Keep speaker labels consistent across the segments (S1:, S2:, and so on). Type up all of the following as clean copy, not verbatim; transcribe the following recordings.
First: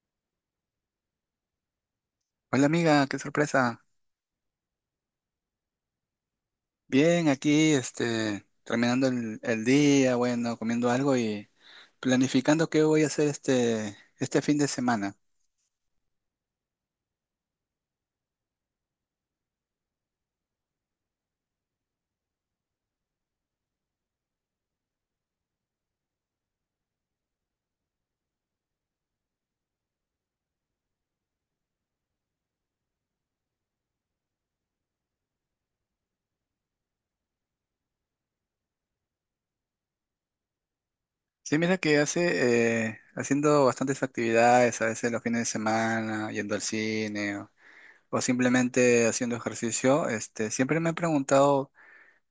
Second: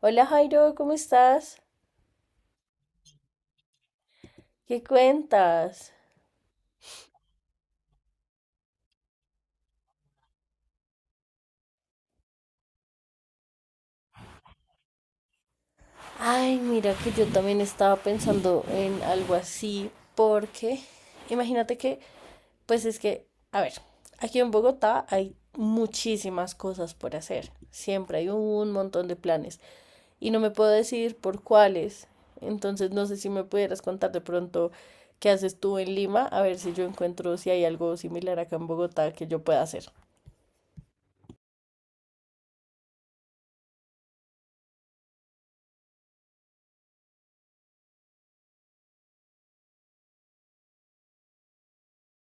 S1: Hola Jairo, ¿cómo estás?
S2: Hola amiga, qué sorpresa.
S1: ¿Qué cuentas?
S2: Bien, aquí, terminando el día, bueno, comiendo algo y planificando qué voy a hacer este fin de semana.
S1: Ay, mira que yo también estaba pensando en algo así, porque imagínate que, pues es que, a ver, aquí en Bogotá hay muchísimas cosas por hacer, siempre hay un montón de planes y no me puedo decidir por cuáles, entonces no sé si me pudieras contar de pronto qué haces tú en Lima, a ver si yo encuentro si hay algo similar acá en Bogotá que yo pueda hacer.
S2: Sí, mira que haciendo bastantes actividades, a veces los fines de semana, yendo al cine o simplemente haciendo ejercicio, siempre me he preguntado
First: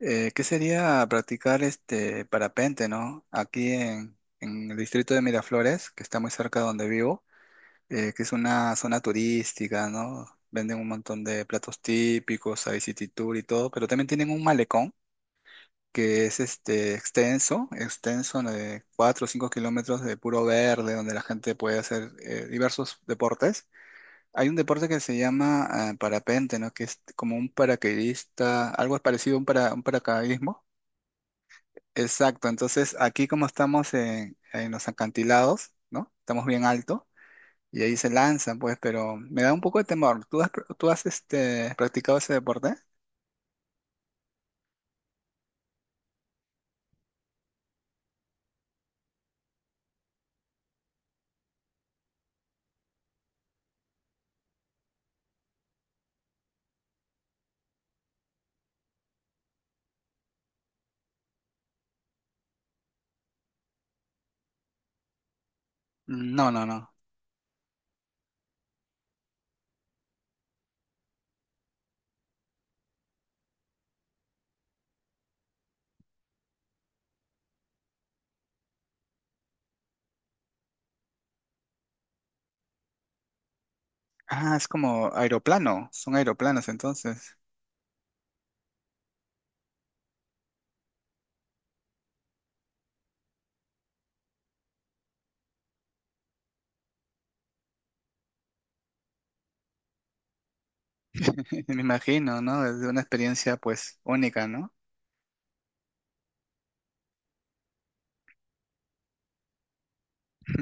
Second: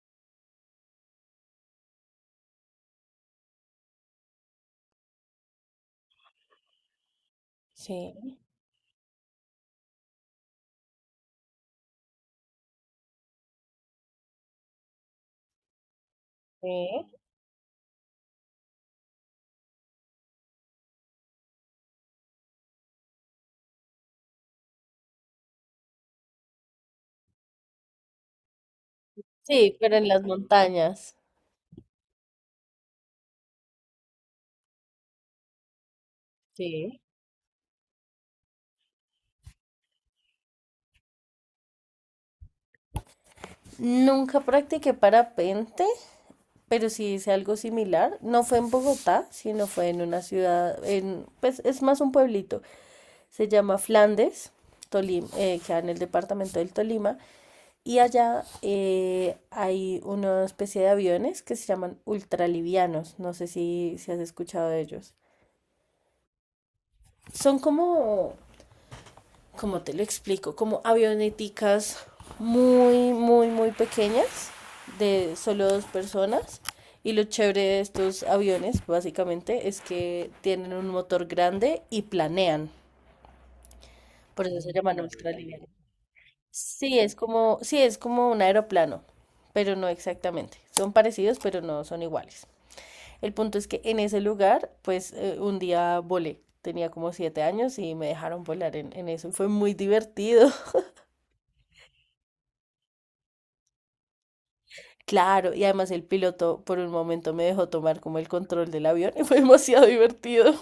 S2: qué sería practicar este parapente, ¿no? Aquí en el distrito de Miraflores, que está muy cerca de donde vivo. Que es
S1: Sí.
S2: una zona turística, ¿no? Venden un montón de platos típicos, hay city tour y todo, pero también tienen un malecón que es este extenso, extenso, ¿no? De 4 o 5 kilómetros de puro verde, donde la gente puede hacer diversos deportes. Hay un deporte que se llama parapente, ¿no? Que es como un paracaidista, algo parecido a
S1: Sí,
S2: un
S1: pero en las
S2: paracaidismo.
S1: montañas.
S2: Exacto, entonces aquí como estamos en los acantilados, ¿no? Estamos bien
S1: Sí.
S2: alto y ahí se lanzan, pues, pero me da un poco de temor. ¿Tú has practicado ese deporte?
S1: Nunca practiqué parapente, pero sí hice algo similar. No fue en Bogotá, sino fue en una ciudad, pues es más un pueblito. Se llama Flandes, Tolima, queda en el departamento del Tolima. Y allá hay una especie de aviones que se llaman ultralivianos. No sé si has escuchado de ellos.
S2: No, no, no.
S1: Son como ¿cómo te lo explico? Como avioneticas muy, muy, muy pequeñas de solo dos personas. Y lo chévere de estos aviones, básicamente, es que tienen un motor grande y planean. Por
S2: Ah,
S1: eso
S2: es
S1: se llaman
S2: como
S1: ultralivianos.
S2: aeroplano, son aeroplanos
S1: Sí,
S2: entonces.
S1: es como un aeroplano, pero no exactamente. Son parecidos, pero no son iguales. El punto es que en ese lugar, pues un día volé. Tenía como 7 años y me dejaron volar en eso. Y fue muy divertido.
S2: Me imagino, ¿no? Es una experiencia pues única, ¿no?
S1: Claro, y además el piloto por un momento me dejó tomar como el control del avión y fue demasiado divertido.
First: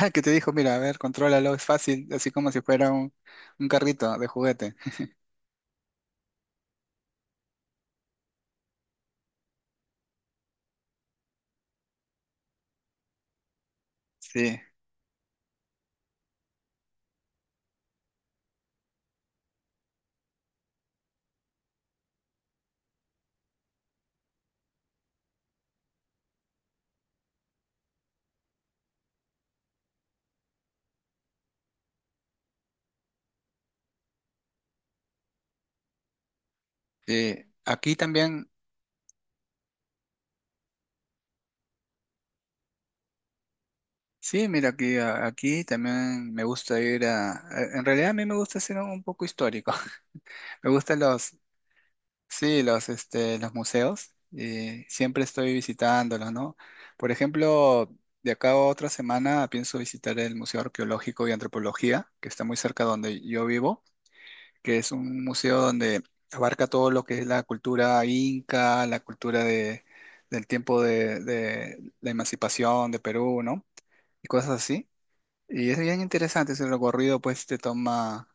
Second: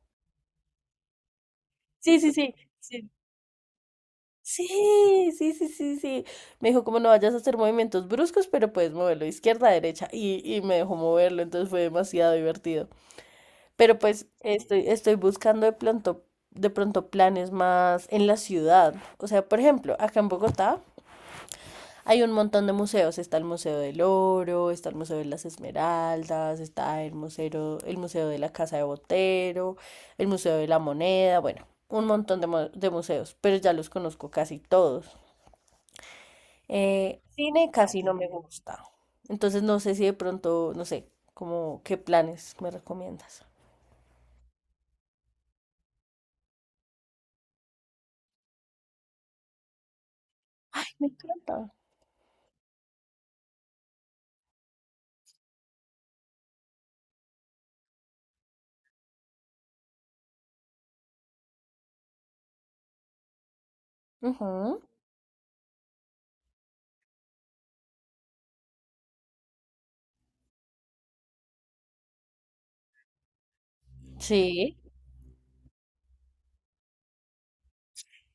S2: Ah, que te dijo, mira, a ver, contrólalo, es fácil,
S1: Sí,
S2: así
S1: sí,
S2: como
S1: sí,
S2: si fuera
S1: sí.
S2: un carrito de juguete.
S1: Sí, sí, sí, sí, sí. Me dijo como no vayas a hacer movimientos bruscos, pero puedes moverlo izquierda, derecha y me dejó moverlo, entonces fue demasiado divertido. Pero pues
S2: Sí,
S1: estoy buscando de pronto planes más en la ciudad. O sea, por ejemplo, acá en Bogotá. Hay un montón de museos, está el Museo del Oro, está el Museo de las Esmeraldas, está el Museo de la Casa de Botero, el Museo de la Moneda, bueno, un montón de museos, pero ya los conozco casi todos. Eh,
S2: sí.
S1: cine
S2: Aquí
S1: casi no me
S2: también,
S1: gusta, entonces no sé si de pronto, no sé, como qué planes me recomiendas.
S2: sí, mira, aquí también me gusta ir en realidad a mí me gusta ser un poco histórico. Me
S1: Ay,
S2: gustan
S1: me
S2: los,
S1: encanta.
S2: sí, los museos, siempre estoy visitándolos, ¿no? Por ejemplo, de acá a otra semana pienso visitar el Museo Arqueológico y Antropología, que está muy cerca donde yo vivo,
S1: Ujú,
S2: que es un museo donde abarca todo lo que es la cultura inca, la cultura del tiempo de la emancipación de Perú, ¿no? Y cosas
S1: sí.
S2: así. Y es bien interesante ese recorrido, pues te toma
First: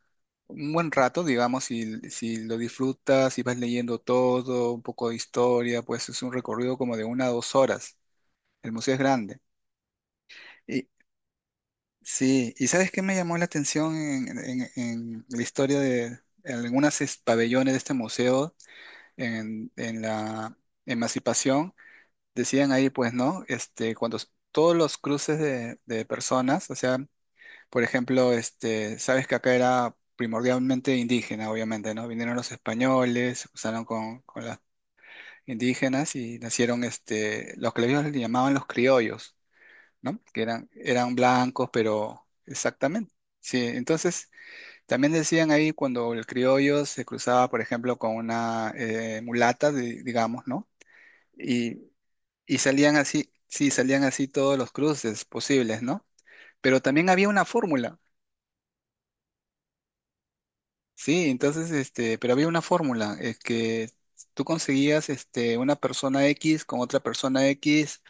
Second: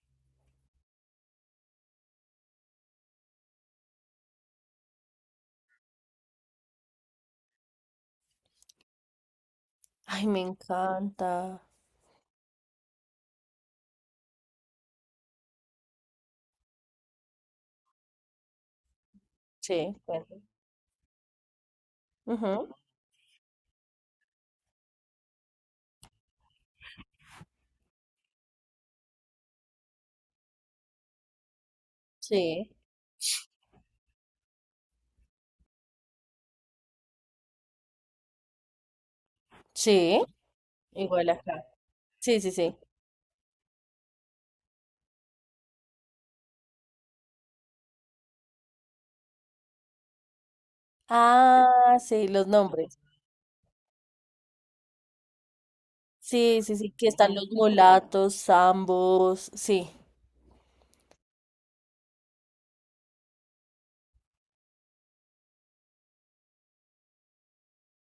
S2: un buen rato, digamos, si lo disfrutas, si vas leyendo todo, un poco de historia, pues es un recorrido como de 1 a 2 horas. El museo es grande.
S1: Ay, me
S2: Y
S1: encanta.
S2: sí, ¿y sabes qué me llamó la atención en la historia de en algunos pabellones de este museo en,
S1: Sí,
S2: en
S1: bueno.
S2: la Emancipación?
S1: Ujú,
S2: Decían ahí, pues, ¿no? Todos los cruces de personas, o sea. Por ejemplo, sabes que acá era primordialmente indígena, obviamente, ¿no? Vinieron los
S1: sí.
S2: españoles, se cruzaron con las indígenas y nacieron los que ellos le llamaban los criollos,
S1: Sí.
S2: ¿no? Que eran
S1: Igual acá.
S2: blancos, pero
S1: Sí, sí, sí.
S2: exactamente. Sí, entonces también decían ahí cuando el criollo se cruzaba, por ejemplo, con una mulata, digamos, ¿no? Y,
S1: Ah, sí, los
S2: y salían
S1: nombres.
S2: así, sí, salían así todos los cruces posibles, ¿no?
S1: Sí, sí,
S2: Pero
S1: sí, que
S2: también había
S1: están
S2: una
S1: los
S2: fórmula.
S1: mulatos, zambos, sí.
S2: Sí, entonces, pero había una fórmula, es que tú conseguías, una persona X con otra persona X,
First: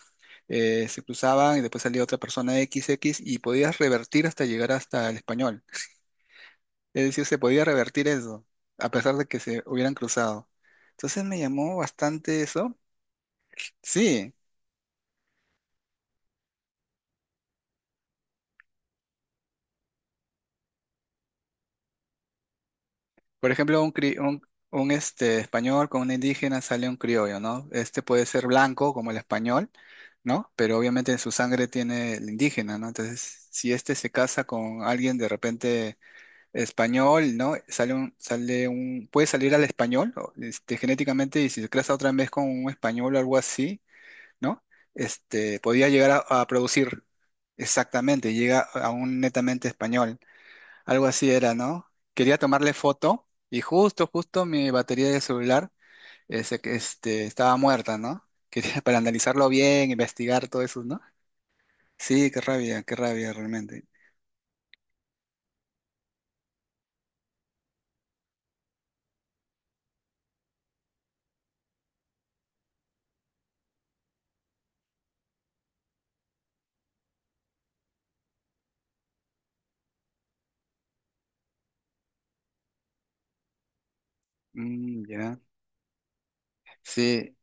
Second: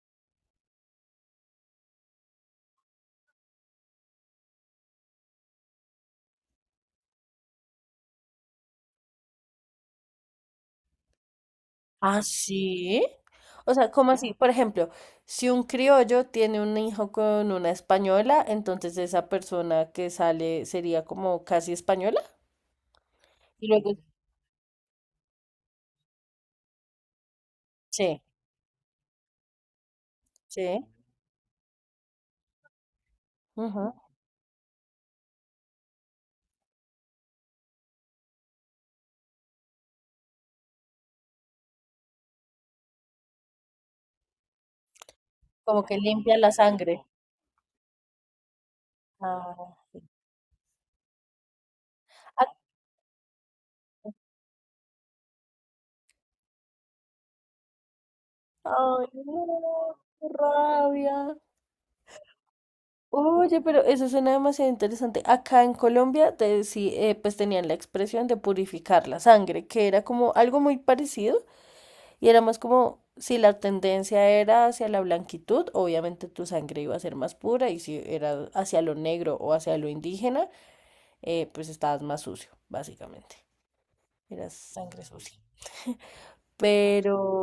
S2: se cruzaban y después salía otra persona XX y podías revertir hasta llegar hasta el español. Es decir, se podía revertir eso, a pesar de que se hubieran cruzado. Entonces me llamó
S1: Ah,
S2: bastante eso.
S1: sí. O sea, ¿cómo así?
S2: Sí,
S1: Por ejemplo, si un criollo tiene un hijo con una española, entonces esa persona que sale sería como casi española.
S2: por
S1: Y
S2: ejemplo, un,
S1: luego,
S2: cri- un, este, español con un indígena sale un criollo, ¿no? Este
S1: sí,
S2: puede ser blanco como el español, ¿no? Pero
S1: sí.
S2: obviamente en su sangre tiene el indígena, ¿no? Entonces, si
S1: Ujú,
S2: este se casa con alguien de repente español, ¿no? Puede salir al español, o, genéticamente, y si se casa otra vez con un español o algo así, ¿no?
S1: como
S2: Podría
S1: que
S2: llegar
S1: limpia
S2: a
S1: la sangre.
S2: producir exactamente, llega a un netamente
S1: Ah, sí.
S2: español. Algo así era, ¿no? Quería
S1: Ah,
S2: tomarle foto y justo, justo mi batería de celular ese que, estaba muerta, ¿no? Quería para
S1: ay,
S2: analizarlo bien,
S1: no, qué
S2: investigar todo eso, ¿no?
S1: rabia.
S2: Sí, qué rabia
S1: Oye, pero
S2: realmente.
S1: eso suena demasiado interesante. Acá en Colombia pues tenían la expresión de purificar la sangre, que era como algo muy parecido y era más como si la tendencia era hacia la blanquitud, obviamente tu sangre iba a ser más pura y si era hacia lo negro o hacia lo indígena, pues estabas más sucio, básicamente. Eras
S2: Mm,
S1: sangre
S2: ya.
S1: sucia. Pero
S2: Sí,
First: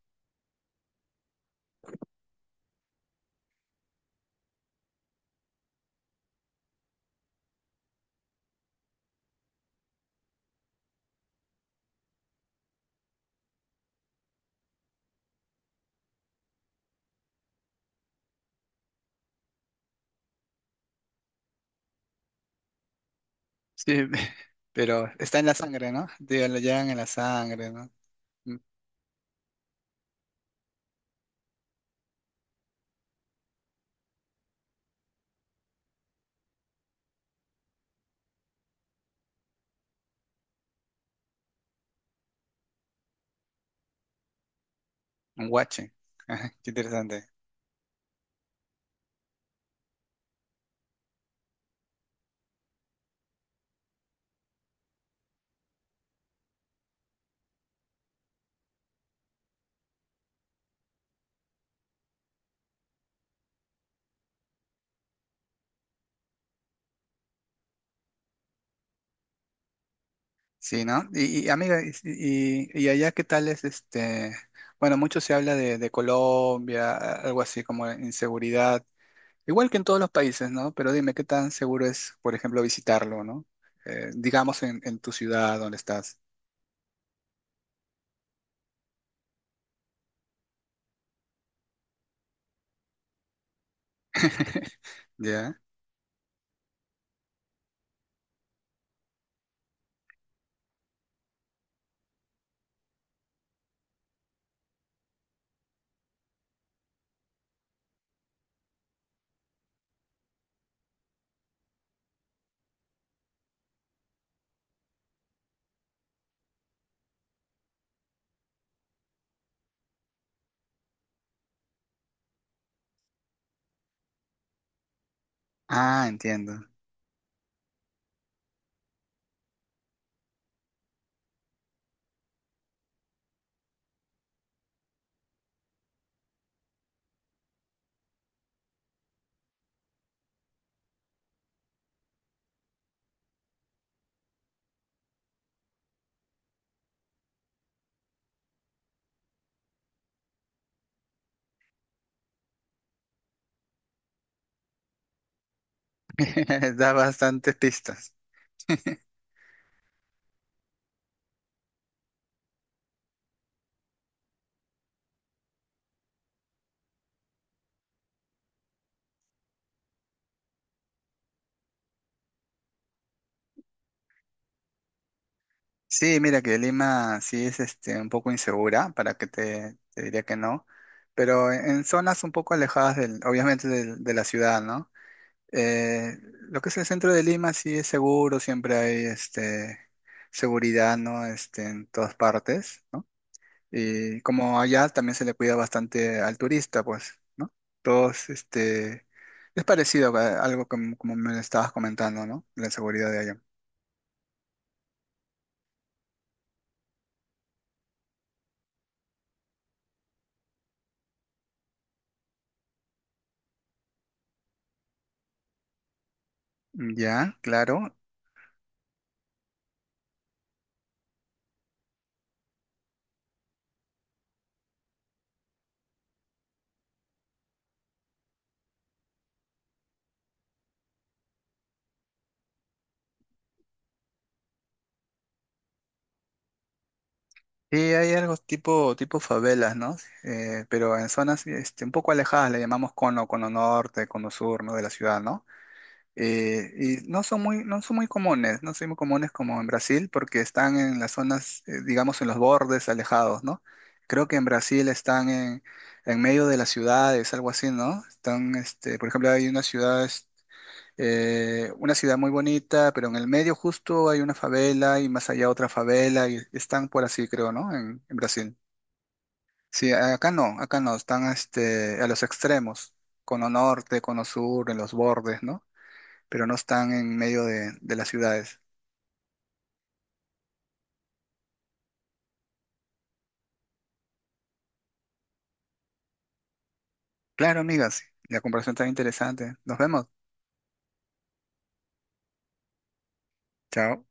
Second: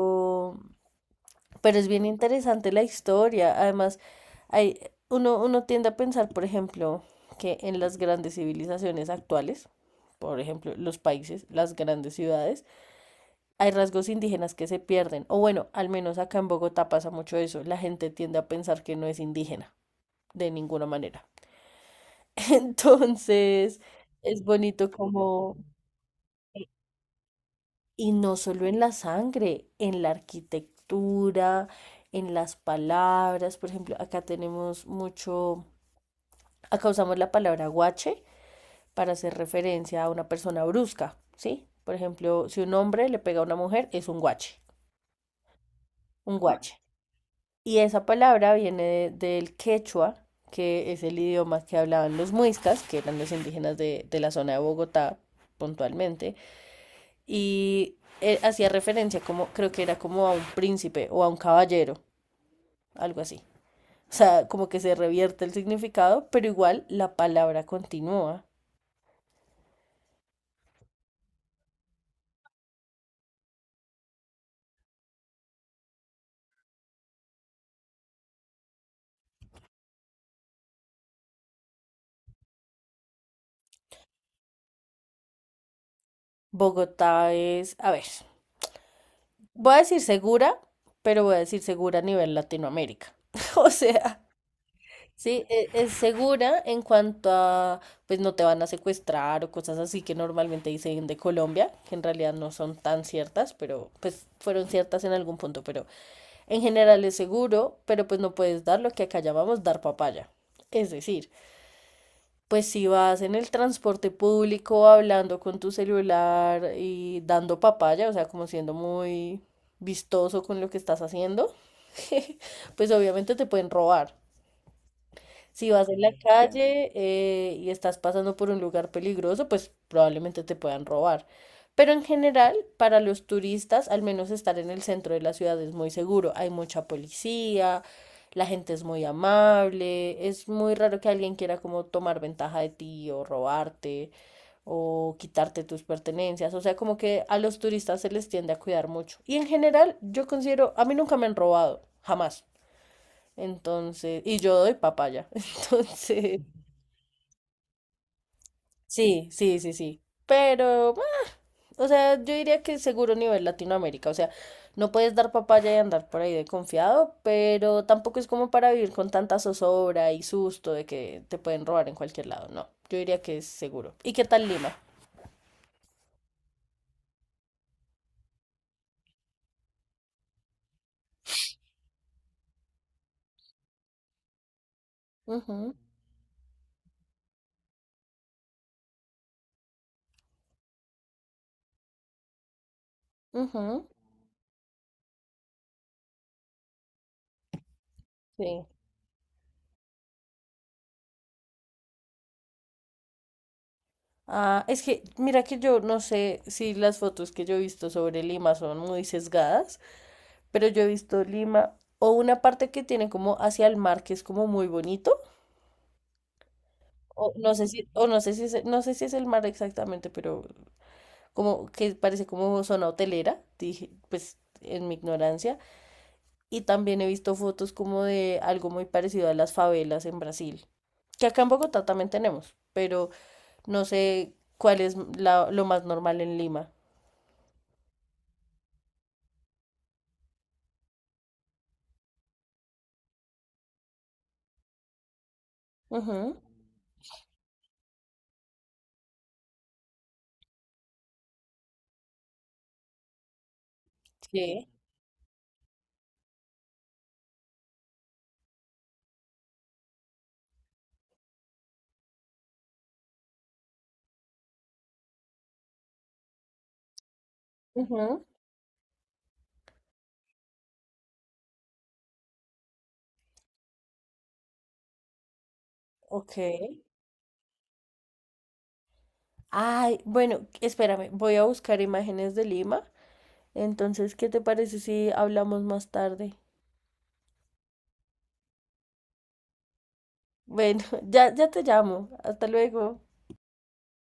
S1: Pero es bien interesante la historia. Además, hay, uno tiende a pensar, por ejemplo, que en las grandes civilizaciones actuales, por ejemplo, los países, las grandes ciudades, hay rasgos indígenas que se pierden. O bueno, al menos acá en Bogotá pasa mucho eso. La gente tiende a pensar que no es indígena, de ninguna manera. Entonces,
S2: sí,
S1: es bonito
S2: pero está en la
S1: como.
S2: sangre, ¿no? Digo, lo llevan en la sangre, ¿no?
S1: Y no
S2: Mm,
S1: solo en la sangre, en la arquitectura, en las palabras. Por ejemplo, acá tenemos mucho, acá usamos la palabra guache para hacer referencia a una persona brusca, ¿sí? Por ejemplo, si un hombre le pega a una mujer, es un guache,
S2: un guache.
S1: un
S2: Ajá, qué
S1: guache.
S2: interesante.
S1: Y esa palabra viene del quechua, que es el idioma que hablaban los muiscas, que eran los indígenas de la zona de Bogotá puntualmente. Y hacía referencia como, creo que era como a un príncipe o a un caballero, algo así. O sea, como que se revierte el significado, pero igual la palabra continúa.
S2: Sí, ¿no? Y, amiga, y allá ¿qué tal es? Bueno, mucho se habla de Colombia, algo así como inseguridad. Igual que en todos los países, ¿no? Pero dime, ¿qué tan seguro es, por ejemplo, visitarlo, ¿no? Digamos en tu ciudad donde estás.
S1: Bogotá es, a ver, voy a decir segura, pero voy a decir segura a nivel Latinoamérica. O sea, sí,
S2: ¿Ya?
S1: es segura en cuanto a, pues no te van a secuestrar o cosas así que normalmente dicen de Colombia, que en realidad no son tan ciertas, pero pues fueron ciertas en algún punto, pero. En general es seguro, pero pues no puedes dar lo que acá llamamos dar papaya. Es decir, pues si vas en el transporte público hablando con tu celular y dando papaya, o sea, como siendo muy vistoso con lo que estás haciendo, pues obviamente te pueden robar. Si vas en
S2: Ah,
S1: la
S2: entiendo.
S1: calle y estás pasando por un lugar peligroso, pues probablemente te puedan robar. Pero en general, para los turistas, al menos estar en el centro de la ciudad es muy seguro. Hay mucha policía, la gente es muy amable, es muy raro que alguien quiera como tomar ventaja de ti o robarte o quitarte tus pertenencias. O sea, como que a los turistas se les tiende a cuidar mucho. Y en general, yo considero, a mí nunca me han robado, jamás. Entonces, y yo doy papaya. Entonces,
S2: Da bastantes pistas.
S1: sí, sí, sí, sí. Pero, bueno, o sea, yo diría que seguro nivel Latinoamérica. O sea, no puedes dar papaya y andar por ahí de confiado, pero tampoco es como para vivir con tanta zozobra y susto de que te pueden robar en cualquier lado. No, yo diría que es seguro. ¿Y qué tal Lima?
S2: Sí, mira que Lima sí es un poco insegura, para que te diría que no, pero en zonas un poco alejadas del, obviamente, de la ciudad, ¿no?
S1: Ujú,
S2: Eh, lo que es el centro de Lima sí es seguro, siempre hay seguridad, ¿no? En todas partes, ¿no?
S1: ujú,
S2: Y como allá también se le cuida bastante al turista, pues, ¿no? Todos,
S1: sí.
S2: es parecido a algo como me lo estabas comentando, ¿no? La seguridad de allá.
S1: Ah, es que, mira que yo no sé si las fotos que yo he visto sobre Lima son muy sesgadas. Pero yo he visto Lima o una parte que tiene como hacia el mar, que es como muy bonito.
S2: Ya, claro.
S1: O no sé si es, no sé si es el mar exactamente, pero como que parece como zona hotelera, dije, pues en mi ignorancia. Y también he visto fotos como de algo muy parecido a las favelas en Brasil, que acá en Bogotá también tenemos, pero no sé cuál es lo más normal en Lima.
S2: Y hay algo tipo favelas, ¿no? Pero en zonas, un poco alejadas, le llamamos cono norte, cono sur, ¿no? De la ciudad, ¿no?
S1: Ujú,
S2: Y no son muy comunes, no son muy comunes como en Brasil porque están en las zonas, digamos, en los bordes alejados, ¿no? Creo que en
S1: sí.
S2: Brasil están en medio de las ciudades, algo así, ¿no? Están, por ejemplo, hay una ciudad, una ciudad muy bonita, pero en el medio justo hay una favela y más allá otra favela y están por así, creo, ¿no? En
S1: Ujú,
S2: Brasil. Sí, acá no, están, a los extremos, cono norte, cono sur, en los bordes, ¿no?
S1: ok.
S2: Pero no están en medio de las ciudades.
S1: Ay, bueno, espérame, voy a buscar imágenes de Lima. Entonces, ¿qué te parece si hablamos más tarde?
S2: Claro, amigas, la comparación está interesante. Nos vemos.
S1: Bueno, ya te llamo. Hasta luego.
S2: Chao.